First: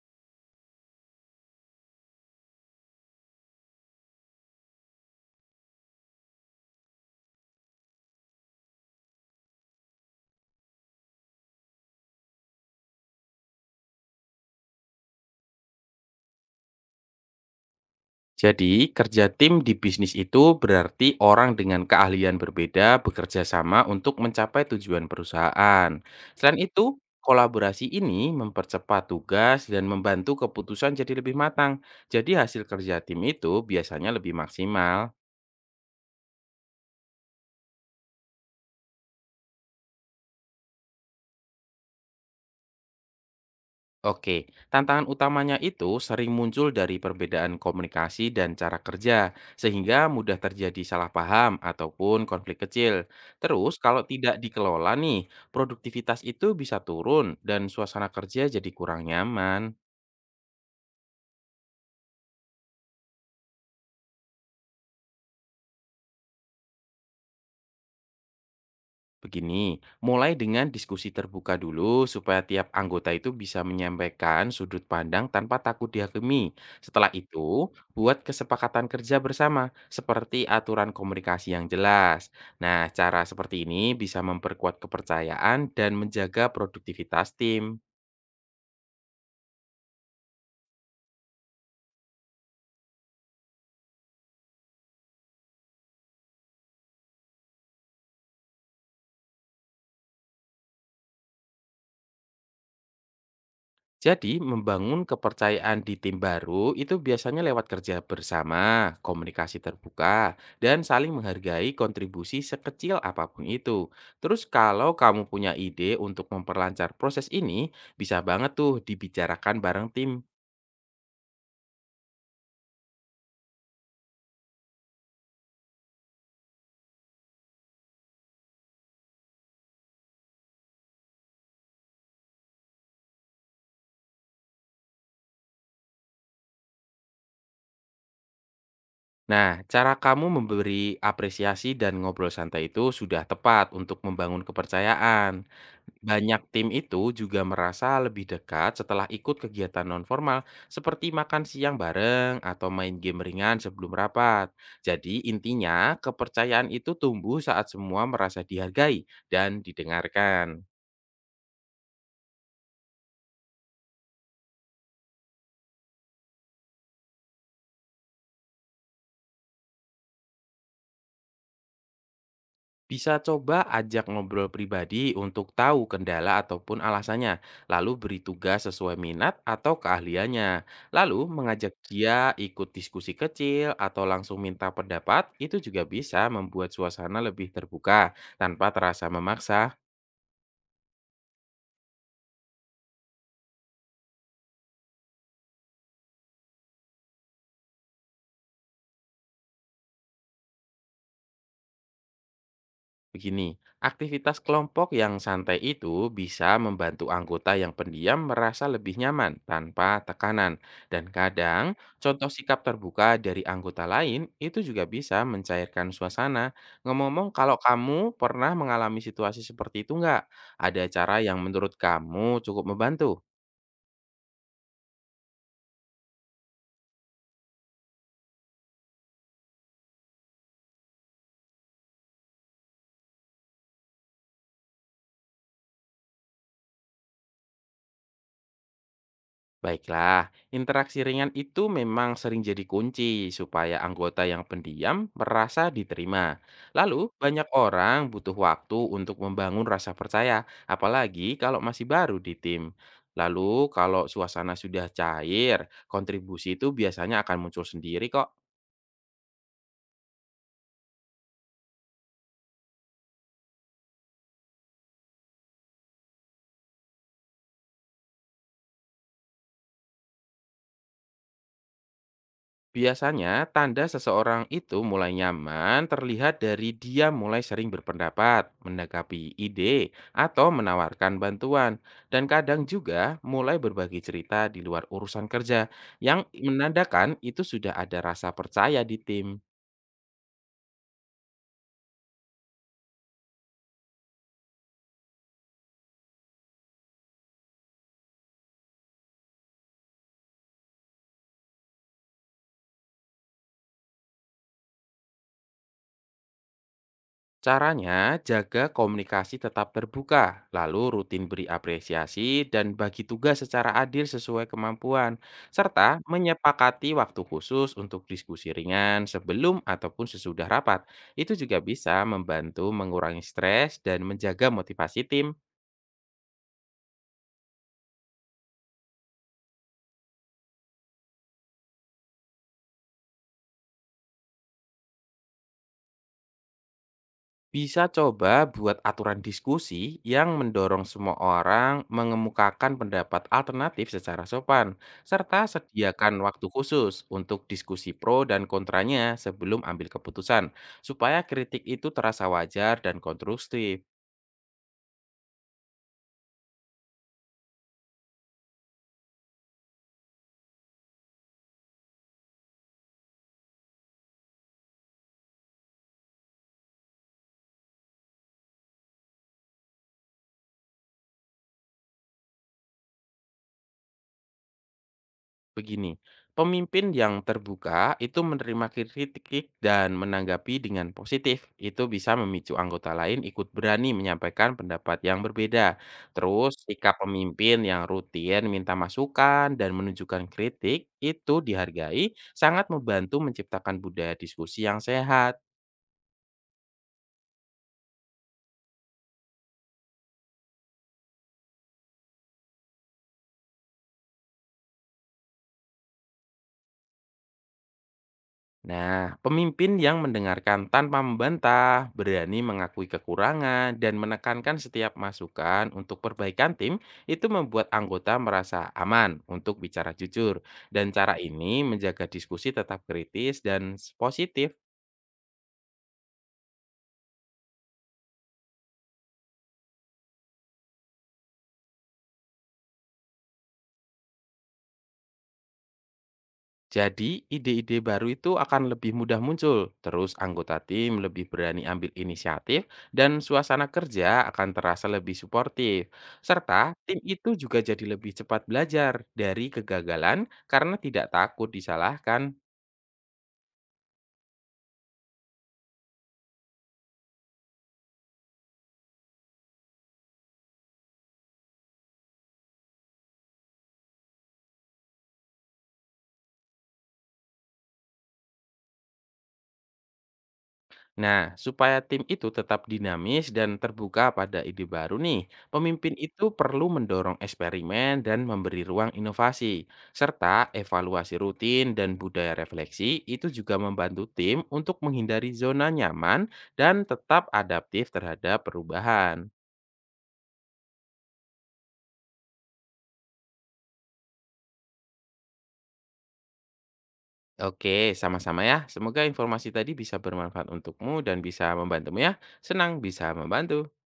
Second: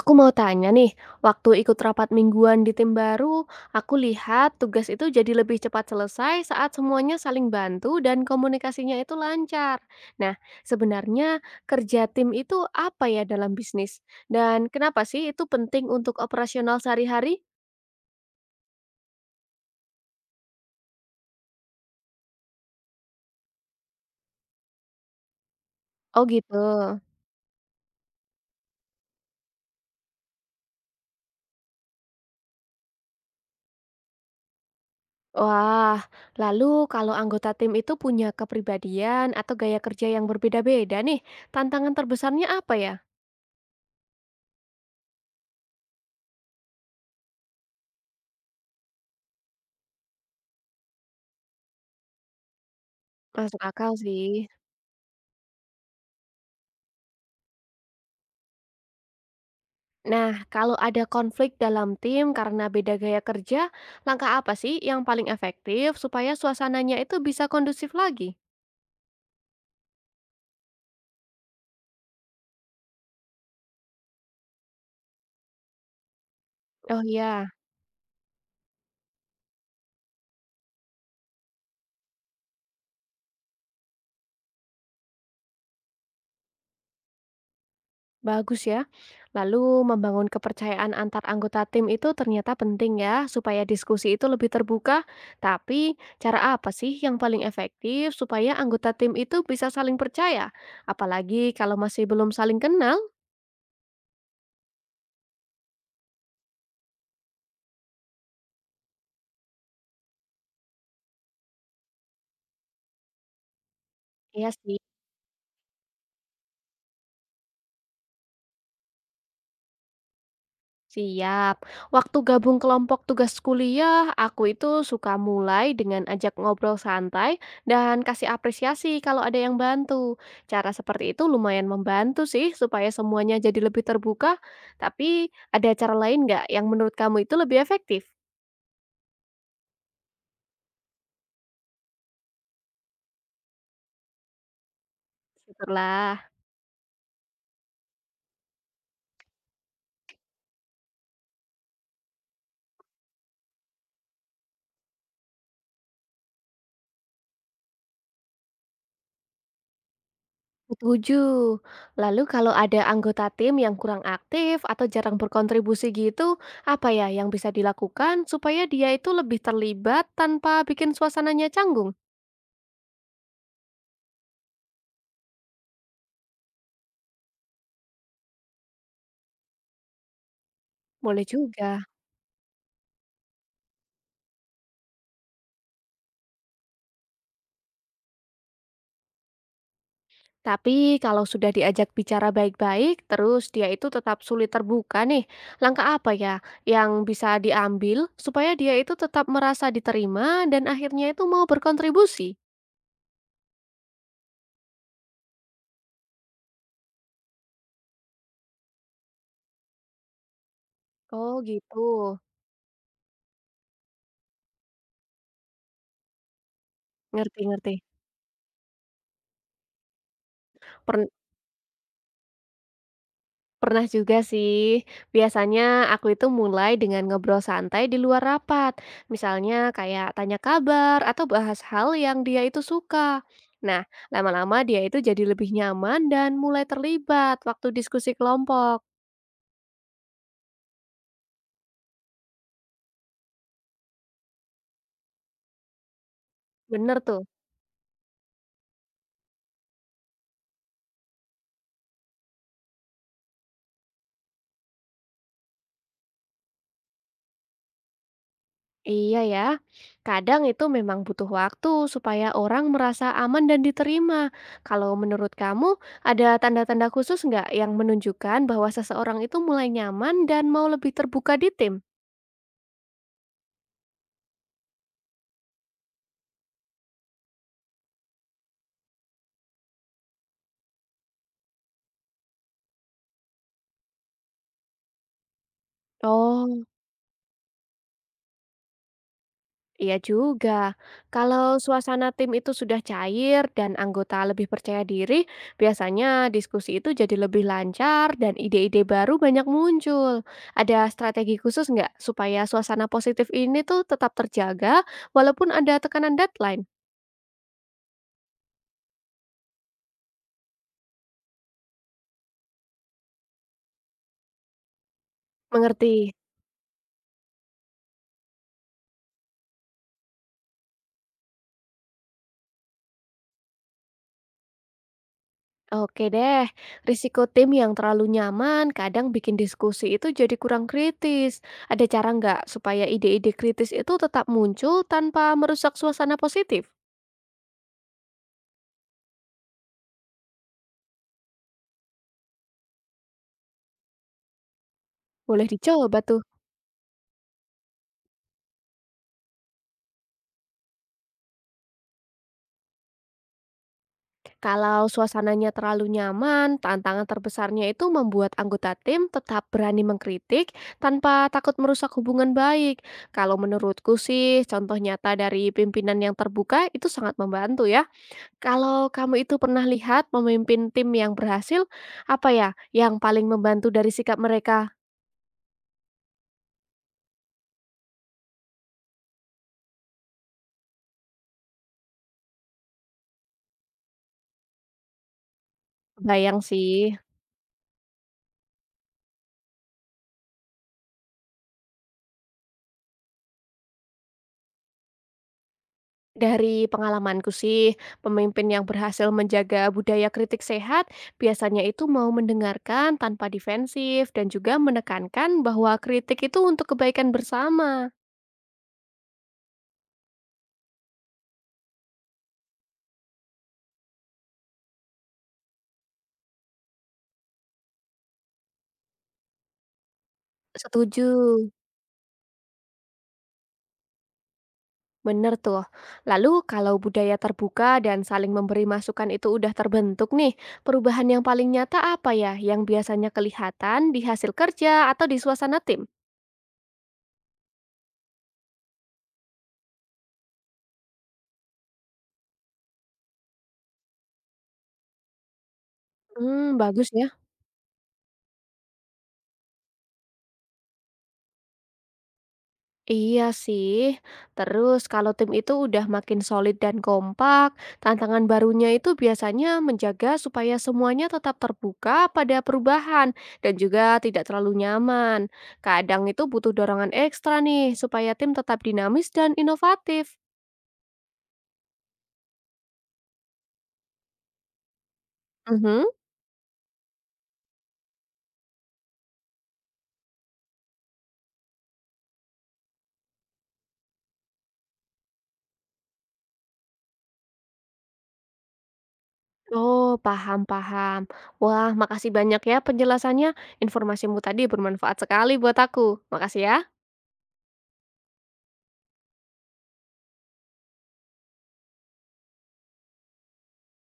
Aku mau tanya nih, waktu ikut rapat mingguan di tim baru, aku lihat tugas itu jadi lebih cepat selesai saat semuanya saling bantu dan komunikasinya itu lancar. Nah, sebenarnya kerja tim itu apa ya dalam bisnis? Dan kenapa sih itu penting untuk operasional sehari-hari? Jadi, kerja tim di bisnis itu berarti orang dengan keahlian berbeda bekerja sama untuk mencapai tujuan perusahaan. Oh gitu. Selain itu, kolaborasi ini mempercepat tugas dan membantu keputusan jadi lebih matang. Jadi, hasil kerja tim itu biasanya lebih maksimal. Wah, lalu kalau anggota tim itu punya kepribadian atau gaya kerja yang berbeda-beda nih, tantangan terbesarnya apa ya? Oke, tantangan utamanya itu sering muncul dari perbedaan komunikasi dan cara kerja, sehingga mudah terjadi salah paham ataupun konflik kecil. Masuk Terus, akal kalau sih. tidak dikelola nih, produktivitas itu bisa turun dan suasana kerja jadi kurang nyaman. Nah, kalau ada konflik dalam tim karena beda gaya kerja, langkah apa sih yang paling efektif supaya suasananya itu bisa kondusif lagi? Begini, mulai dengan diskusi terbuka dulu supaya tiap anggota itu bisa menyampaikan sudut pandang tanpa takut dihakimi. Oh Setelah iya, itu, buat kesepakatan kerja bersama seperti aturan komunikasi yang jelas. Nah, cara seperti ini bisa memperkuat kepercayaan dan menjaga produktivitas tim. bagus ya. Lalu membangun kepercayaan antar anggota tim itu ternyata penting ya, supaya diskusi itu lebih terbuka. Tapi cara apa sih yang paling efektif supaya anggota tim itu bisa saling percaya? Apalagi kalau masih belum saling kenal? Jadi, membangun kepercayaan di tim baru itu biasanya lewat kerja bersama, komunikasi terbuka, dan saling menghargai kontribusi sekecil apapun itu. Terus Iya sih. kalau kamu punya ide untuk memperlancar proses ini, bisa banget tuh dibicarakan bareng tim. Siap. Waktu gabung kelompok tugas kuliah, aku itu suka mulai dengan ajak ngobrol santai dan kasih apresiasi kalau ada yang bantu. Cara seperti itu lumayan membantu sih supaya semuanya jadi lebih terbuka. Tapi ada cara lain nggak yang menurut kamu itu lebih efektif? Nah, cara kamu memberi apresiasi dan ngobrol santai itu sudah tepat untuk membangun kepercayaan. Syukurlah. Banyak tim itu juga merasa lebih dekat setelah ikut kegiatan nonformal seperti makan siang bareng atau main game ringan sebelum rapat. Jadi intinya kepercayaan itu tumbuh saat semua merasa dihargai dan didengarkan. Setuju. Lalu kalau ada anggota tim yang kurang aktif atau jarang berkontribusi gitu, apa ya yang bisa dilakukan supaya dia itu lebih terlibat tanpa bikin suasananya canggung? Bisa coba ajak ngobrol pribadi untuk tahu kendala ataupun alasannya, lalu beri tugas sesuai minat atau keahliannya. Lalu Boleh juga. mengajak dia ikut diskusi kecil atau langsung minta pendapat, itu juga bisa membuat suasana lebih terbuka tanpa terasa memaksa. Tapi kalau sudah diajak bicara baik-baik, terus dia itu tetap sulit terbuka nih, langkah apa ya yang bisa diambil supaya dia itu tetap merasa diterima dan akhirnya itu mau berkontribusi? Begini, aktivitas kelompok yang santai itu bisa membantu anggota yang pendiam merasa lebih nyaman tanpa tekanan. Dan Oh kadang, gitu, contoh sikap terbuka dari anggota lain itu juga bisa mencairkan suasana. Ngomong-ngomong, kalau ngerti-ngerti. kamu pernah mengalami situasi seperti itu nggak? Ada cara yang menurut kamu cukup membantu? Pernah juga sih. Biasanya aku itu mulai dengan ngobrol santai di luar rapat. Misalnya kayak tanya kabar atau bahas hal yang dia itu suka. Nah, lama-lama dia itu jadi lebih nyaman dan mulai terlibat waktu diskusi kelompok. Baiklah, interaksi ringan itu memang sering jadi kunci supaya anggota yang pendiam merasa diterima. Bener Lalu, tuh. banyak orang butuh waktu untuk membangun rasa percaya, apalagi kalau masih baru di tim. Lalu, kalau suasana sudah cair, kontribusi itu biasanya akan muncul sendiri kok. Iya ya. Kadang itu memang butuh waktu supaya orang merasa aman dan diterima. Kalau menurut kamu, ada tanda-tanda khusus nggak yang menunjukkan bahwa seseorang itu mulai nyaman dan mau lebih terbuka di tim? Biasanya, tanda seseorang itu mulai nyaman terlihat dari dia mulai sering berpendapat, menanggapi ide, atau menawarkan bantuan, dan kadang juga mulai berbagi cerita di luar urusan kerja, yang Oh, menandakan itu sudah ada rasa percaya di tim. iya juga. Kalau suasana tim itu sudah cair dan anggota lebih percaya diri, biasanya diskusi itu jadi lebih lancar dan ide-ide baru banyak muncul. Ada strategi khusus nggak supaya suasana positif ini tuh tetap terjaga walaupun ada tekanan deadline? Caranya, jaga komunikasi tetap terbuka, lalu rutin beri apresiasi dan bagi tugas secara adil sesuai kemampuan, Mengerti. serta menyepakati waktu khusus untuk diskusi ringan sebelum ataupun sesudah rapat. Itu juga bisa membantu mengurangi stres dan menjaga motivasi tim. Oke deh, risiko tim yang terlalu nyaman kadang bikin diskusi itu jadi kurang kritis. Ada cara nggak supaya ide-ide kritis itu tetap muncul tanpa merusak suasana positif? Bisa coba buat aturan diskusi yang mendorong semua orang mengemukakan pendapat alternatif secara sopan, serta Boleh dicoba sediakan tuh. waktu khusus untuk diskusi pro dan kontranya sebelum ambil keputusan, supaya kritik itu terasa wajar dan konstruktif. Kalau suasananya terlalu nyaman, tantangan terbesarnya itu membuat anggota tim tetap berani mengkritik tanpa takut merusak hubungan baik. Kalau menurutku sih, contoh nyata dari pimpinan yang terbuka itu sangat membantu ya. Kalau kamu itu pernah lihat memimpin tim yang berhasil, apa ya yang paling membantu dari sikap mereka? Begini, pemimpin yang terbuka itu menerima kritik dan menanggapi dengan positif. Itu bisa memicu anggota lain ikut berani menyampaikan pendapat yang berbeda. Bayang Terus, sih. sikap pemimpin yang rutin minta masukan dan menunjukkan kritik itu dihargai sangat membantu menciptakan budaya diskusi yang sehat. Dari pengalamanku sih, pemimpin yang berhasil menjaga budaya kritik sehat biasanya itu mau mendengarkan tanpa defensif dan juga menekankan bahwa kritik itu untuk kebaikan bersama. Nah, pemimpin yang mendengarkan tanpa membantah, berani mengakui kekurangan, dan menekankan setiap masukan untuk perbaikan tim itu membuat anggota merasa aman untuk bicara jujur. Dan Setuju. cara ini menjaga diskusi tetap kritis dan positif. Bener tuh. Lalu kalau budaya terbuka dan saling memberi masukan itu udah terbentuk nih, perubahan yang paling nyata apa ya yang biasanya kelihatan di hasil kerja atau di suasana tim? Jadi, ide-ide baru itu akan lebih mudah muncul, terus anggota tim lebih berani ambil inisiatif, dan suasana kerja akan terasa lebih suportif. Hmm, Serta, bagus tim ya. itu juga jadi lebih cepat belajar dari kegagalan karena tidak takut disalahkan. Iya sih. Terus kalau tim itu udah makin solid dan kompak, tantangan barunya itu biasanya menjaga supaya semuanya tetap terbuka pada perubahan dan juga tidak terlalu nyaman. Kadang itu butuh dorongan ekstra nih supaya tim tetap dinamis dan inovatif. Nah, supaya tim itu tetap dinamis dan terbuka pada ide baru nih, Mhm. pemimpin itu perlu mendorong eksperimen dan memberi ruang inovasi, serta evaluasi rutin dan budaya refleksi itu juga membantu tim untuk menghindari zona nyaman dan tetap adaptif terhadap perubahan. Oh, paham-paham. Wah, makasih banyak ya penjelasannya. Informasimu tadi bermanfaat sekali buat aku. Makasih ya. Oke, sama-sama ya. Semoga informasi tadi bisa bermanfaat untukmu dan bisa membantumu ya. Senang bisa membantu.